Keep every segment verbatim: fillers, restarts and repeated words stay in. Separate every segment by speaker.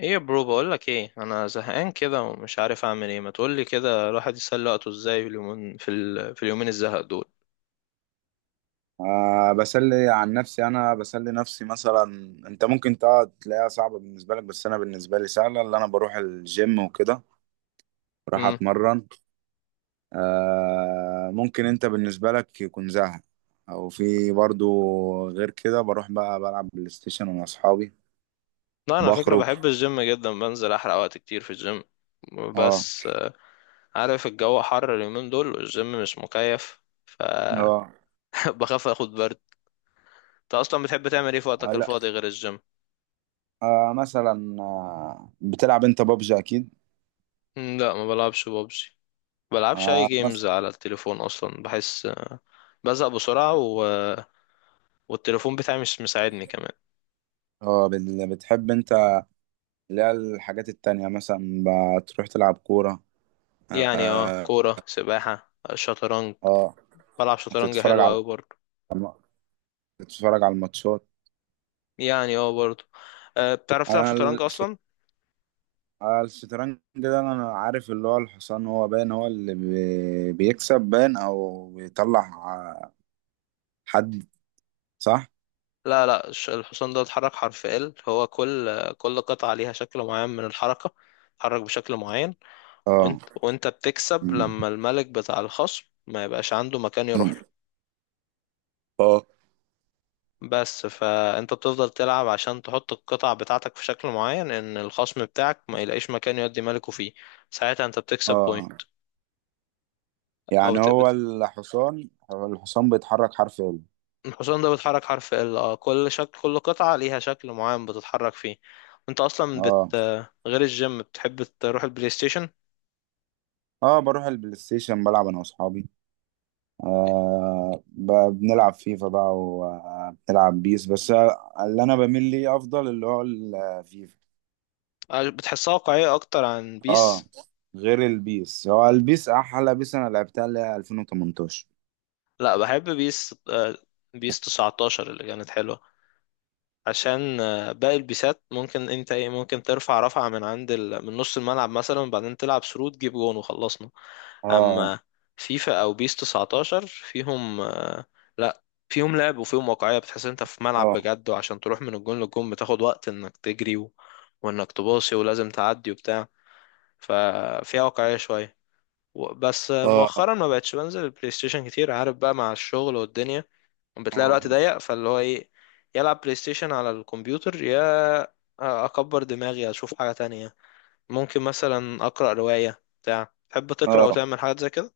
Speaker 1: ايه يا برو، بقول لك ايه، انا زهقان كده ومش عارف اعمل ايه. ما تقول لي كده الواحد يسلي وقته ازاي في اليومين في, ال... في اليومين الزهق دول.
Speaker 2: آه، بسلي عن نفسي. انا بسلي نفسي مثلا. انت ممكن تقعد تلاقيها صعبة بالنسبة لك، بس انا بالنسبة لي سهلة. اللي انا بروح الجيم وكده، بروح
Speaker 1: امم
Speaker 2: اتمرن. آه ممكن انت بالنسبة لك يكون زهق، او في برضو. غير كده بروح بقى بلعب بلاي ستيشن مع اصحابي.
Speaker 1: لا انا على فكره
Speaker 2: بخرج.
Speaker 1: بحب الجيم جدا، بنزل احرق وقت كتير في الجيم.
Speaker 2: اه.
Speaker 1: بس آه، عارف الجو حر اليومين دول والجيم مش مكيف فبخاف
Speaker 2: اه.
Speaker 1: اخد برد. انت اصلا بتحب تعمل ايه في
Speaker 2: آه،
Speaker 1: وقتك
Speaker 2: لا.
Speaker 1: الفاضي غير الجيم؟
Speaker 2: آه مثلا، آه بتلعب انت بابجي اكيد.
Speaker 1: مم، لا ما بلعبش ببجي، بلعبش اي
Speaker 2: آه
Speaker 1: جيمز
Speaker 2: مثلا.
Speaker 1: على التليفون. اصلا بحس آه، بزهق بسرعه و... والتليفون بتاعي مش مساعدني كمان.
Speaker 2: اه بال- بتحب انت اللي هي الحاجات التانية مثلا؟ بتروح تلعب كورة؟
Speaker 1: يعني اه،
Speaker 2: آه.
Speaker 1: كورة سباحة شطرنج.
Speaker 2: اه.
Speaker 1: بلعب شطرنج
Speaker 2: تتفرج
Speaker 1: حلو
Speaker 2: على
Speaker 1: أوي برضه.
Speaker 2: الم- تتفرج على الماتشات.
Speaker 1: يعني اه برضه. أه، بتعرف تلعب
Speaker 2: انا
Speaker 1: شطرنج
Speaker 2: الش-
Speaker 1: أصلا؟
Speaker 2: أنا الشطرنج ده انا عارف اللي هو الحصان، هو باين هو اللي بي- بيكسب، باين او بيطلع ع- حد، صح.
Speaker 1: لا لا الش- الحصان ده اتحرك حرف ال، هو كل كل قطعة ليها شكل معين من الحركة، اتحرك بشكل معين.
Speaker 2: اه.
Speaker 1: وانت وانت بتكسب
Speaker 2: أمم.
Speaker 1: لما الملك بتاع الخصم ما يبقاش عنده مكان يروح له.
Speaker 2: أمم. اه.
Speaker 1: بس فانت بتفضل تلعب عشان تحط القطع بتاعتك في شكل معين، ان الخصم بتاعك ما يلاقيش مكان يودي ملكه فيه. ساعتها انت بتكسب بوينت.
Speaker 2: اه
Speaker 1: او
Speaker 2: يعني هو الحصان، هو الحصان بيتحرك حرف ال.
Speaker 1: الحصان ده بيتحرك حرف ال، اه كل شكل، كل قطعة ليها شكل معين بتتحرك فيه. انت اصلا بت
Speaker 2: اه.
Speaker 1: غير الجيم بتحب تروح البلاي ستيشن.
Speaker 2: اه بروح البلاي ستيشن بلعب انا واصحابي. آه ب- بنلعب فيفا بقى وبنلعب بيس بس. اللي انا بميل ليه افضل اللي هو الفيفا.
Speaker 1: آه، بتحسها واقعية اكتر عن
Speaker 2: اه.
Speaker 1: بيس.
Speaker 2: غير البيس، هو البيس احلى بيس انا لعبتها اللي هي ألفين وثمنتاشر.
Speaker 1: لا بحب بيس، آه، بيس تسعة عشر اللي كانت حلوة. عشان آه، باقي البيسات ممكن انت ايه، ممكن ترفع رفعة من عند ال... من نص الملعب مثلا، وبعدين تلعب ثرو تجيب جون وخلصنا.
Speaker 2: اه.
Speaker 1: اما فيفا او بيس تسعة عشر فيهم آه، لا فيهم لعب وفيهم واقعية، بتحس إن انت في ملعب
Speaker 2: اه.
Speaker 1: بجد، وعشان تروح من الجون للجون بتاخد وقت انك تجري و... وانك تباصي ولازم تعدي وبتاع. ففيها واقعية شوية. و- بس آه،
Speaker 2: اه.
Speaker 1: مؤخرا ما بقتش بنزل البلاي ستيشن كتير، عارف بقى مع الشغل والدنيا، بتلاقي
Speaker 2: اه.
Speaker 1: الوقت ضيق، فاللي هو ايه يلعب بلاي ستيشن على الكمبيوتر، يا اكبر دماغي اشوف حاجة تانية. ممكن مثلا اقرأ رواية بتاع، تحب تقرأ او
Speaker 2: اه.
Speaker 1: تعمل حاجات زي كده؟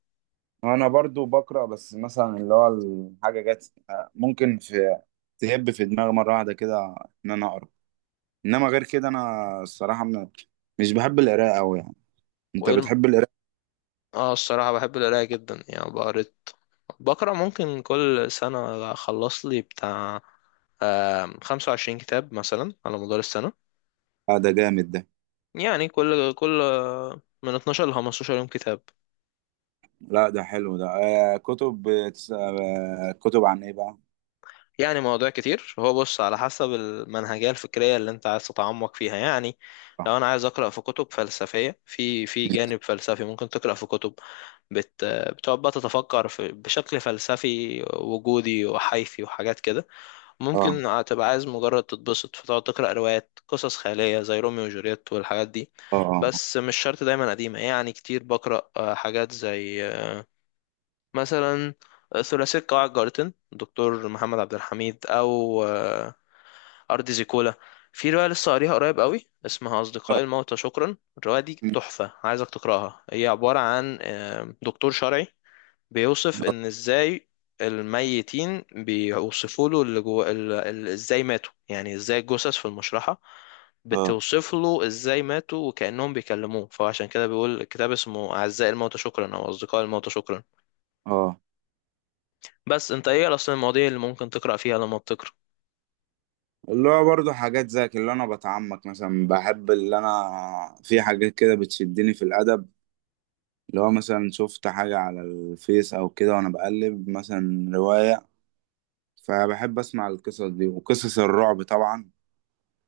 Speaker 2: انا برضو بقرا، بس مثلا اللي هو الحاجه جت، آه، ممكن في تهب في دماغي مره واحده كده ان انا اقرا. انما غير كده انا الصراحه م- مش بحب القراءه قوي يعني. انت
Speaker 1: وايه؟
Speaker 2: بتحب القراءه؟
Speaker 1: اه الصراحة بحب القراية جدا، يعني بقريت، بقرا ممكن كل سنة أخلص لي بتاع خمسة وعشرين كتاب مثلا على مدار السنة.
Speaker 2: آه، ده جامد ده.
Speaker 1: يعني كل كل من اتناشر ل خمستاشر يوم كتاب.
Speaker 2: لا ده حلو ده. آه كتب بتس- آه كتب عن ايه بقى؟
Speaker 1: يعني مواضيع كتير، هو بص على حسب المنهجية الفكرية اللي أنت عايز تتعمق فيها. يعني
Speaker 2: اه.
Speaker 1: لو أنا عايز أقرأ في كتب فلسفية، في في جانب فلسفي ممكن تقرأ في كتب بت بتقعد بقى تتفكر في بشكل فلسفي وجودي وحيثي وحاجات كده.
Speaker 2: اه.
Speaker 1: ممكن تبقى عايز مجرد تتبسط فتقعد تقرأ روايات، قصص خيالية زي روميو وجولييت والحاجات دي.
Speaker 2: اه.
Speaker 1: بس مش شرط دايما قديمة، يعني كتير بقرأ آه، حاجات زي آه، مثلا آه، ثلاثية قواعد جارتن دكتور محمد عبد الحميد، أو آه، أرض زيكولا. في رواية لسه قاريها قريب قوي اسمها أصدقاء
Speaker 2: اه.
Speaker 1: الموتى شكرا، الرواية دي تحفة، عايزك تقرأها. هي عبارة عن آه، دكتور شرعي بيوصف ان ازاي الميتين بيوصفوا له اللي جوه ال- ال- ازاي ماتوا، يعني ازاي الجثث في المشرحة
Speaker 2: اه.
Speaker 1: بتوصف له ازاي ماتوا، وكأنهم بيكلموه. فعشان كده بيقول الكتاب اسمه أعزائي الموتى شكرا او أصدقاء الموتى شكرا.
Speaker 2: آه.
Speaker 1: بس انت ايه اصلا المواضيع اللي ممكن تقرأ فيها لما بتقرأ؟
Speaker 2: اللي هو برضه حاجات زي اللي انا بتعمق مثلا. بحب اللي انا في حاجات كده بتشدني في الادب. اللي هو مثلا شفت حاجة على الفيس او كده، وانا بقلب مثلا رواية، فبحب اسمع القصص دي. وقصص الرعب طبعا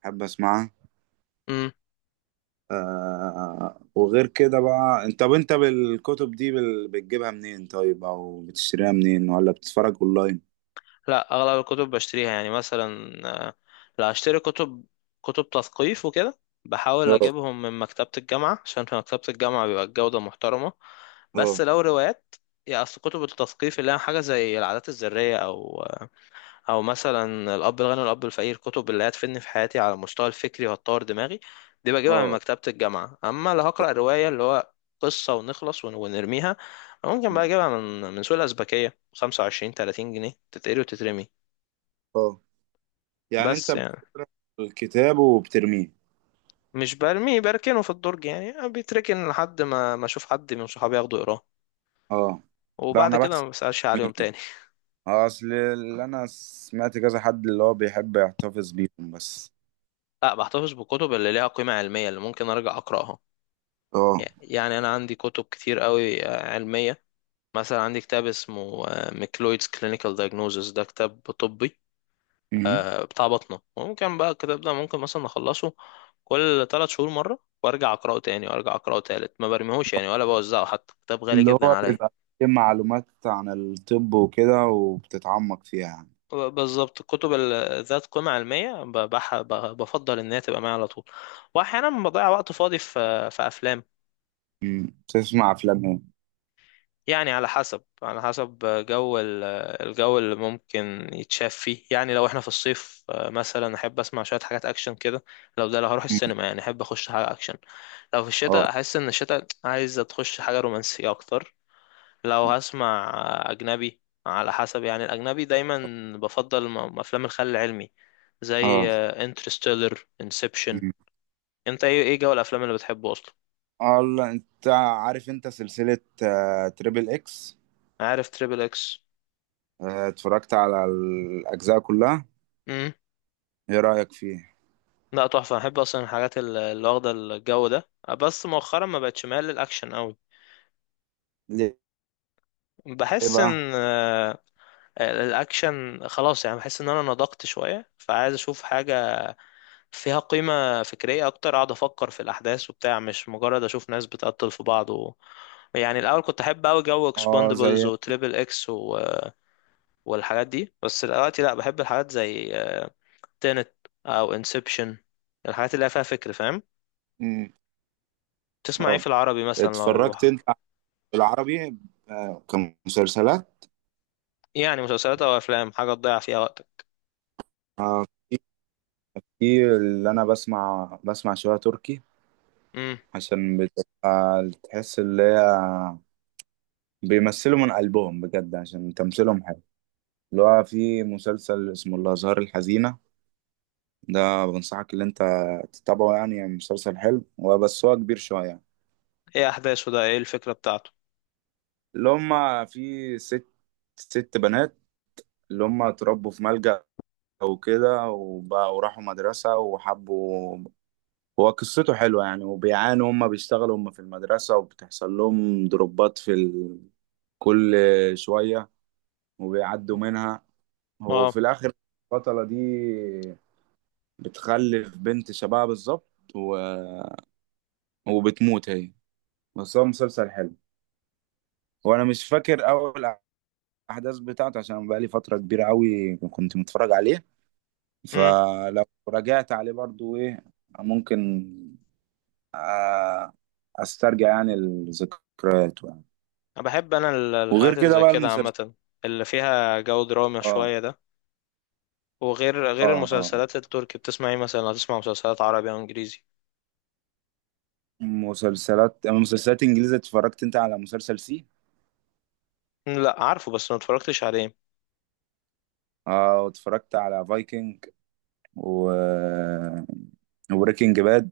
Speaker 2: بحب اسمعها.
Speaker 1: امم
Speaker 2: آه وغير كده بقى، انت طب انت بالكتب دي بال- بتجيبها منين طيب، او بتشتريها منين ولا بتتفرج اونلاين؟
Speaker 1: لا اغلب الكتب بشتريها، يعني مثلا آه، لا اشتري كتب، كتب تثقيف وكده بحاول
Speaker 2: اه.
Speaker 1: اجيبهم من مكتبة الجامعة، عشان في مكتبة الجامعة بيبقى الجودة محترمة. بس
Speaker 2: اه.
Speaker 1: لو روايات، يا اصل كتب التثقيف اللي هي حاجه زي العادات الذريه، او او مثلا الاب الغني والاب الفقير، كتب اللي هتفيدني في حياتي على المستوى الفكري وهتطور دماغي، دي بجيبها من
Speaker 2: اه.
Speaker 1: مكتبه الجامعه. اما لو هقرا روايه اللي هو قصه ونخلص ون- ونرميها، ممكن بقى اجيبها من من سوق الازبكيه خمسة وعشرين تلاتين جنيه، تتقري وتترمي.
Speaker 2: اه. يعني انت
Speaker 1: بس يعني
Speaker 2: بتقرا الكتاب وبترميه؟
Speaker 1: مش برميه، بركنه في الدرج، يعني بيتركن لحد ما ما اشوف حد من صحابي ياخده يقراه،
Speaker 2: اه. لا
Speaker 1: وبعد
Speaker 2: انا
Speaker 1: كده
Speaker 2: بحسب.
Speaker 1: ما بسالش عليهم
Speaker 2: مين
Speaker 1: تاني.
Speaker 2: اصل اللي انا سمعت كذا حد اللي هو بيحب يحتفظ بيهم بس.
Speaker 1: لا بحتفظ بالكتب اللي ليها قيمة علمية، اللي ممكن أرجع أقرأها.
Speaker 2: اه.
Speaker 1: يعني أنا عندي كتب كتير قوي آه، علمية. مثلا عندي كتاب اسمه آه، ميكلويدز كلينيكال دايجنوزيس، ده كتاب طبي،
Speaker 2: مم.
Speaker 1: آه، بتاع بطنة. وممكن بقى الكتاب ده ممكن مثلا أخلصه كل ثلاث شهور مرة، وأرجع أقرأه تاني وأرجع أقرأه تالت. ما برميهوش يعني ولا بوزعه، حتى كتاب غالي
Speaker 2: اللي
Speaker 1: جدا
Speaker 2: هو
Speaker 1: عليا.
Speaker 2: بيبقى فيه معلومات عن الطب وكده وبتتعمق فيها يعني.
Speaker 1: ب- بالظبط الكتب ال- ذات قيمة علمية ب- بح- ب- بفضل إن هي تبقى معايا على طول. وأحيانا بضيع وقت فاضي في آه، في أفلام.
Speaker 2: مم. تسمع افلام ايه؟
Speaker 1: يعني على حسب، على حسب جو ال- الجو اللي ممكن يتشاف فيه. يعني لو احنا في الصيف آه، مثلا احب اسمع شويه حاجات اكشن كده. لو ده لو هروح
Speaker 2: مم.
Speaker 1: السينما يعني احب اخش حاجه اكشن. لو في
Speaker 2: اه.
Speaker 1: الشتاء احس ان الشتاء عايز تخش حاجه رومانسيه اكتر. لو هسمع آه، اجنبي، على حسب يعني. الاجنبي دايما بفضل م- افلام الخيال العلمي زي
Speaker 2: اه.
Speaker 1: انترستيلر انسبشن. انت ايه، ايه جو الافلام اللي بتحبه اصلا؟
Speaker 2: الله انت عارف انت سلسلة، آه، تريبل اكس؟
Speaker 1: عارف تريبل اكس؟
Speaker 2: آه، اتفرجت على الاجزاء كلها. ايه رأيك فيه؟
Speaker 1: لا تحفة، أنا بحب أصلا الحاجات ال- اللي واخدة الجو ده. بس مؤخرا ما بقتش مايل للأكشن أوي.
Speaker 2: ليه؟ ليه
Speaker 1: بحس
Speaker 2: بقى؟
Speaker 1: إن آه، الأكشن خلاص يعني، بحس إن أنا نضجت شوية، فعايز أشوف حاجة فيها قيمة فكرية أكتر، أقعد أفكر في الأحداث وبتاع، مش مجرد أشوف ناس بتقتل في بعض و... يعني الأول كنت أحب أوي جو
Speaker 2: اه
Speaker 1: إكسباندبلز
Speaker 2: زي.
Speaker 1: وتريبل إكس و... والحاجات دي، بس دلوقتي لأ بحب الحاجات زي تينت أو انسبشن، الحاجات اللي هي فيها فكر، فاهم؟
Speaker 2: مم.
Speaker 1: تسمع ايه
Speaker 2: اه
Speaker 1: في العربي مثلا، لو
Speaker 2: اتفرجت انت بالعربي؟ آه، كمسلسلات؟
Speaker 1: يعني مسلسلات او افلام حاجه تضيع فيها وقتك؟
Speaker 2: آه، في. في اللي انا بسمع، بسمع شوية تركي.
Speaker 1: امم
Speaker 2: عشان بتبقى تحس اللي هي بيمثلوا من قلبهم بجد، عشان تمثيلهم حلو. اللي هو في مسلسل اسمه الازهار الحزينة، ده بنصحك اللي انت تتابعه يعني. يعني مسلسل حلو هو، بس هو كبير شوية.
Speaker 1: ايه احداثه ده، ايه الفكره بتاعته؟
Speaker 2: اللي هما في ست، ست بنات اللي هما اتربوا في ملجأ وكده، وبقوا راحوا مدرسة وحبوا. هو قصته حلوة يعني. وبيعانوا هما، بيشتغلوا هما في المدرسة، وبتحصل لهم دروبات في ال... كل شوية، وبيعدوا منها.
Speaker 1: اه.
Speaker 2: وفي الآخر، البطلة دي بتخلف بنت شبهها بالظبط، و... وبتموت هي. بس هو مسلسل حلو. وانا مش فاكر اول الاحداث بتاعته، عشان بقى لي فتره كبيره قوي كنت متفرج عليه.
Speaker 1: امم
Speaker 2: فلو رجعت عليه برضو ايه، ممكن، آه، استرجع يعني الذكريات يعني.
Speaker 1: انا بحب انا ال-
Speaker 2: وغير
Speaker 1: الحاجات اللي
Speaker 2: كده
Speaker 1: زي
Speaker 2: بقى
Speaker 1: كده
Speaker 2: المسلسل.
Speaker 1: عامه، اللي فيها جو دراما
Speaker 2: اه.
Speaker 1: شويه ده. وغير غير
Speaker 2: اه. اه
Speaker 1: المسلسلات التركي بتسمع ايه مثلا، هتسمع مسلسلات عربي او انجليزي؟
Speaker 2: مسلسلات مسلسلات انجليزي، اتفرجت انت على مسلسل سي؟
Speaker 1: مم، لا عارفه بس ما اتفرجتش عليه.
Speaker 2: اه. واتفرجت على فايكنج و، وبريكنج باد.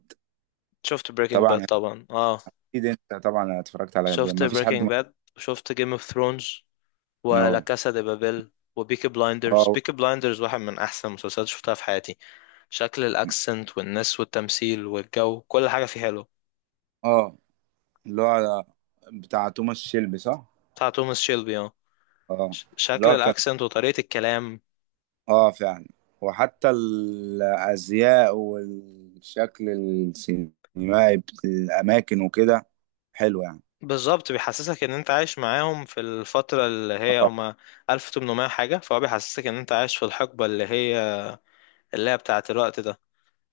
Speaker 1: شفت بريكنج باد
Speaker 2: طبعا.
Speaker 1: طبعا اه.
Speaker 2: اكيد انت طبعا اتفرجت، على
Speaker 1: شفت
Speaker 2: ما فيش حد
Speaker 1: بريكنج
Speaker 2: ما.
Speaker 1: باد وشفت جيم اوف ثرونز ولا
Speaker 2: اه.
Speaker 1: كاسا دي بابيل وبيكي بلايندرز.
Speaker 2: اه.
Speaker 1: بيكي بلايندرز واحد من احسن المسلسلات شفتها في حياتي. شكل الاكسنت والناس والتمثيل والجو، كل حاجه فيه حلو.
Speaker 2: آه. اللي هو بتاع توماس شيلبي صح؟
Speaker 1: بتاع توماس شيلبي اه.
Speaker 2: اه.
Speaker 1: ش-
Speaker 2: اللي
Speaker 1: شكل
Speaker 2: هو كان،
Speaker 1: الاكسنت وطريقه الكلام.
Speaker 2: اه فعلا. وحتى الازياء والشكل السينمائي بت- الاماكن وكده، حلو يعني.
Speaker 1: بالظبط بيحسسك ان انت عايش معاهم في الفتره اللي هي
Speaker 2: اه.
Speaker 1: هما ألف وثمانمائة حاجه، فهو بيحسسك ان انت عايش في الحقبه اللي هي، اللي هي بتاعه الوقت ده.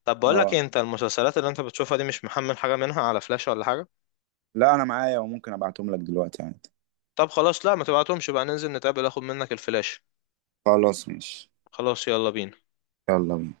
Speaker 1: طب بقول لك
Speaker 2: اه.
Speaker 1: إيه، انت المسلسلات اللي انت بتشوفها دي مش محمل حاجه منها على فلاش ولا حاجه؟
Speaker 2: لا انا معايا، وممكن ابعتهم لك دلوقتي عادي.
Speaker 1: طب خلاص، لا ما تبعتهمش بقى، ننزل نتقابل اخد منك الفلاش.
Speaker 2: خلاص ماشي.
Speaker 1: خلاص يلا بينا.
Speaker 2: يلا بينا.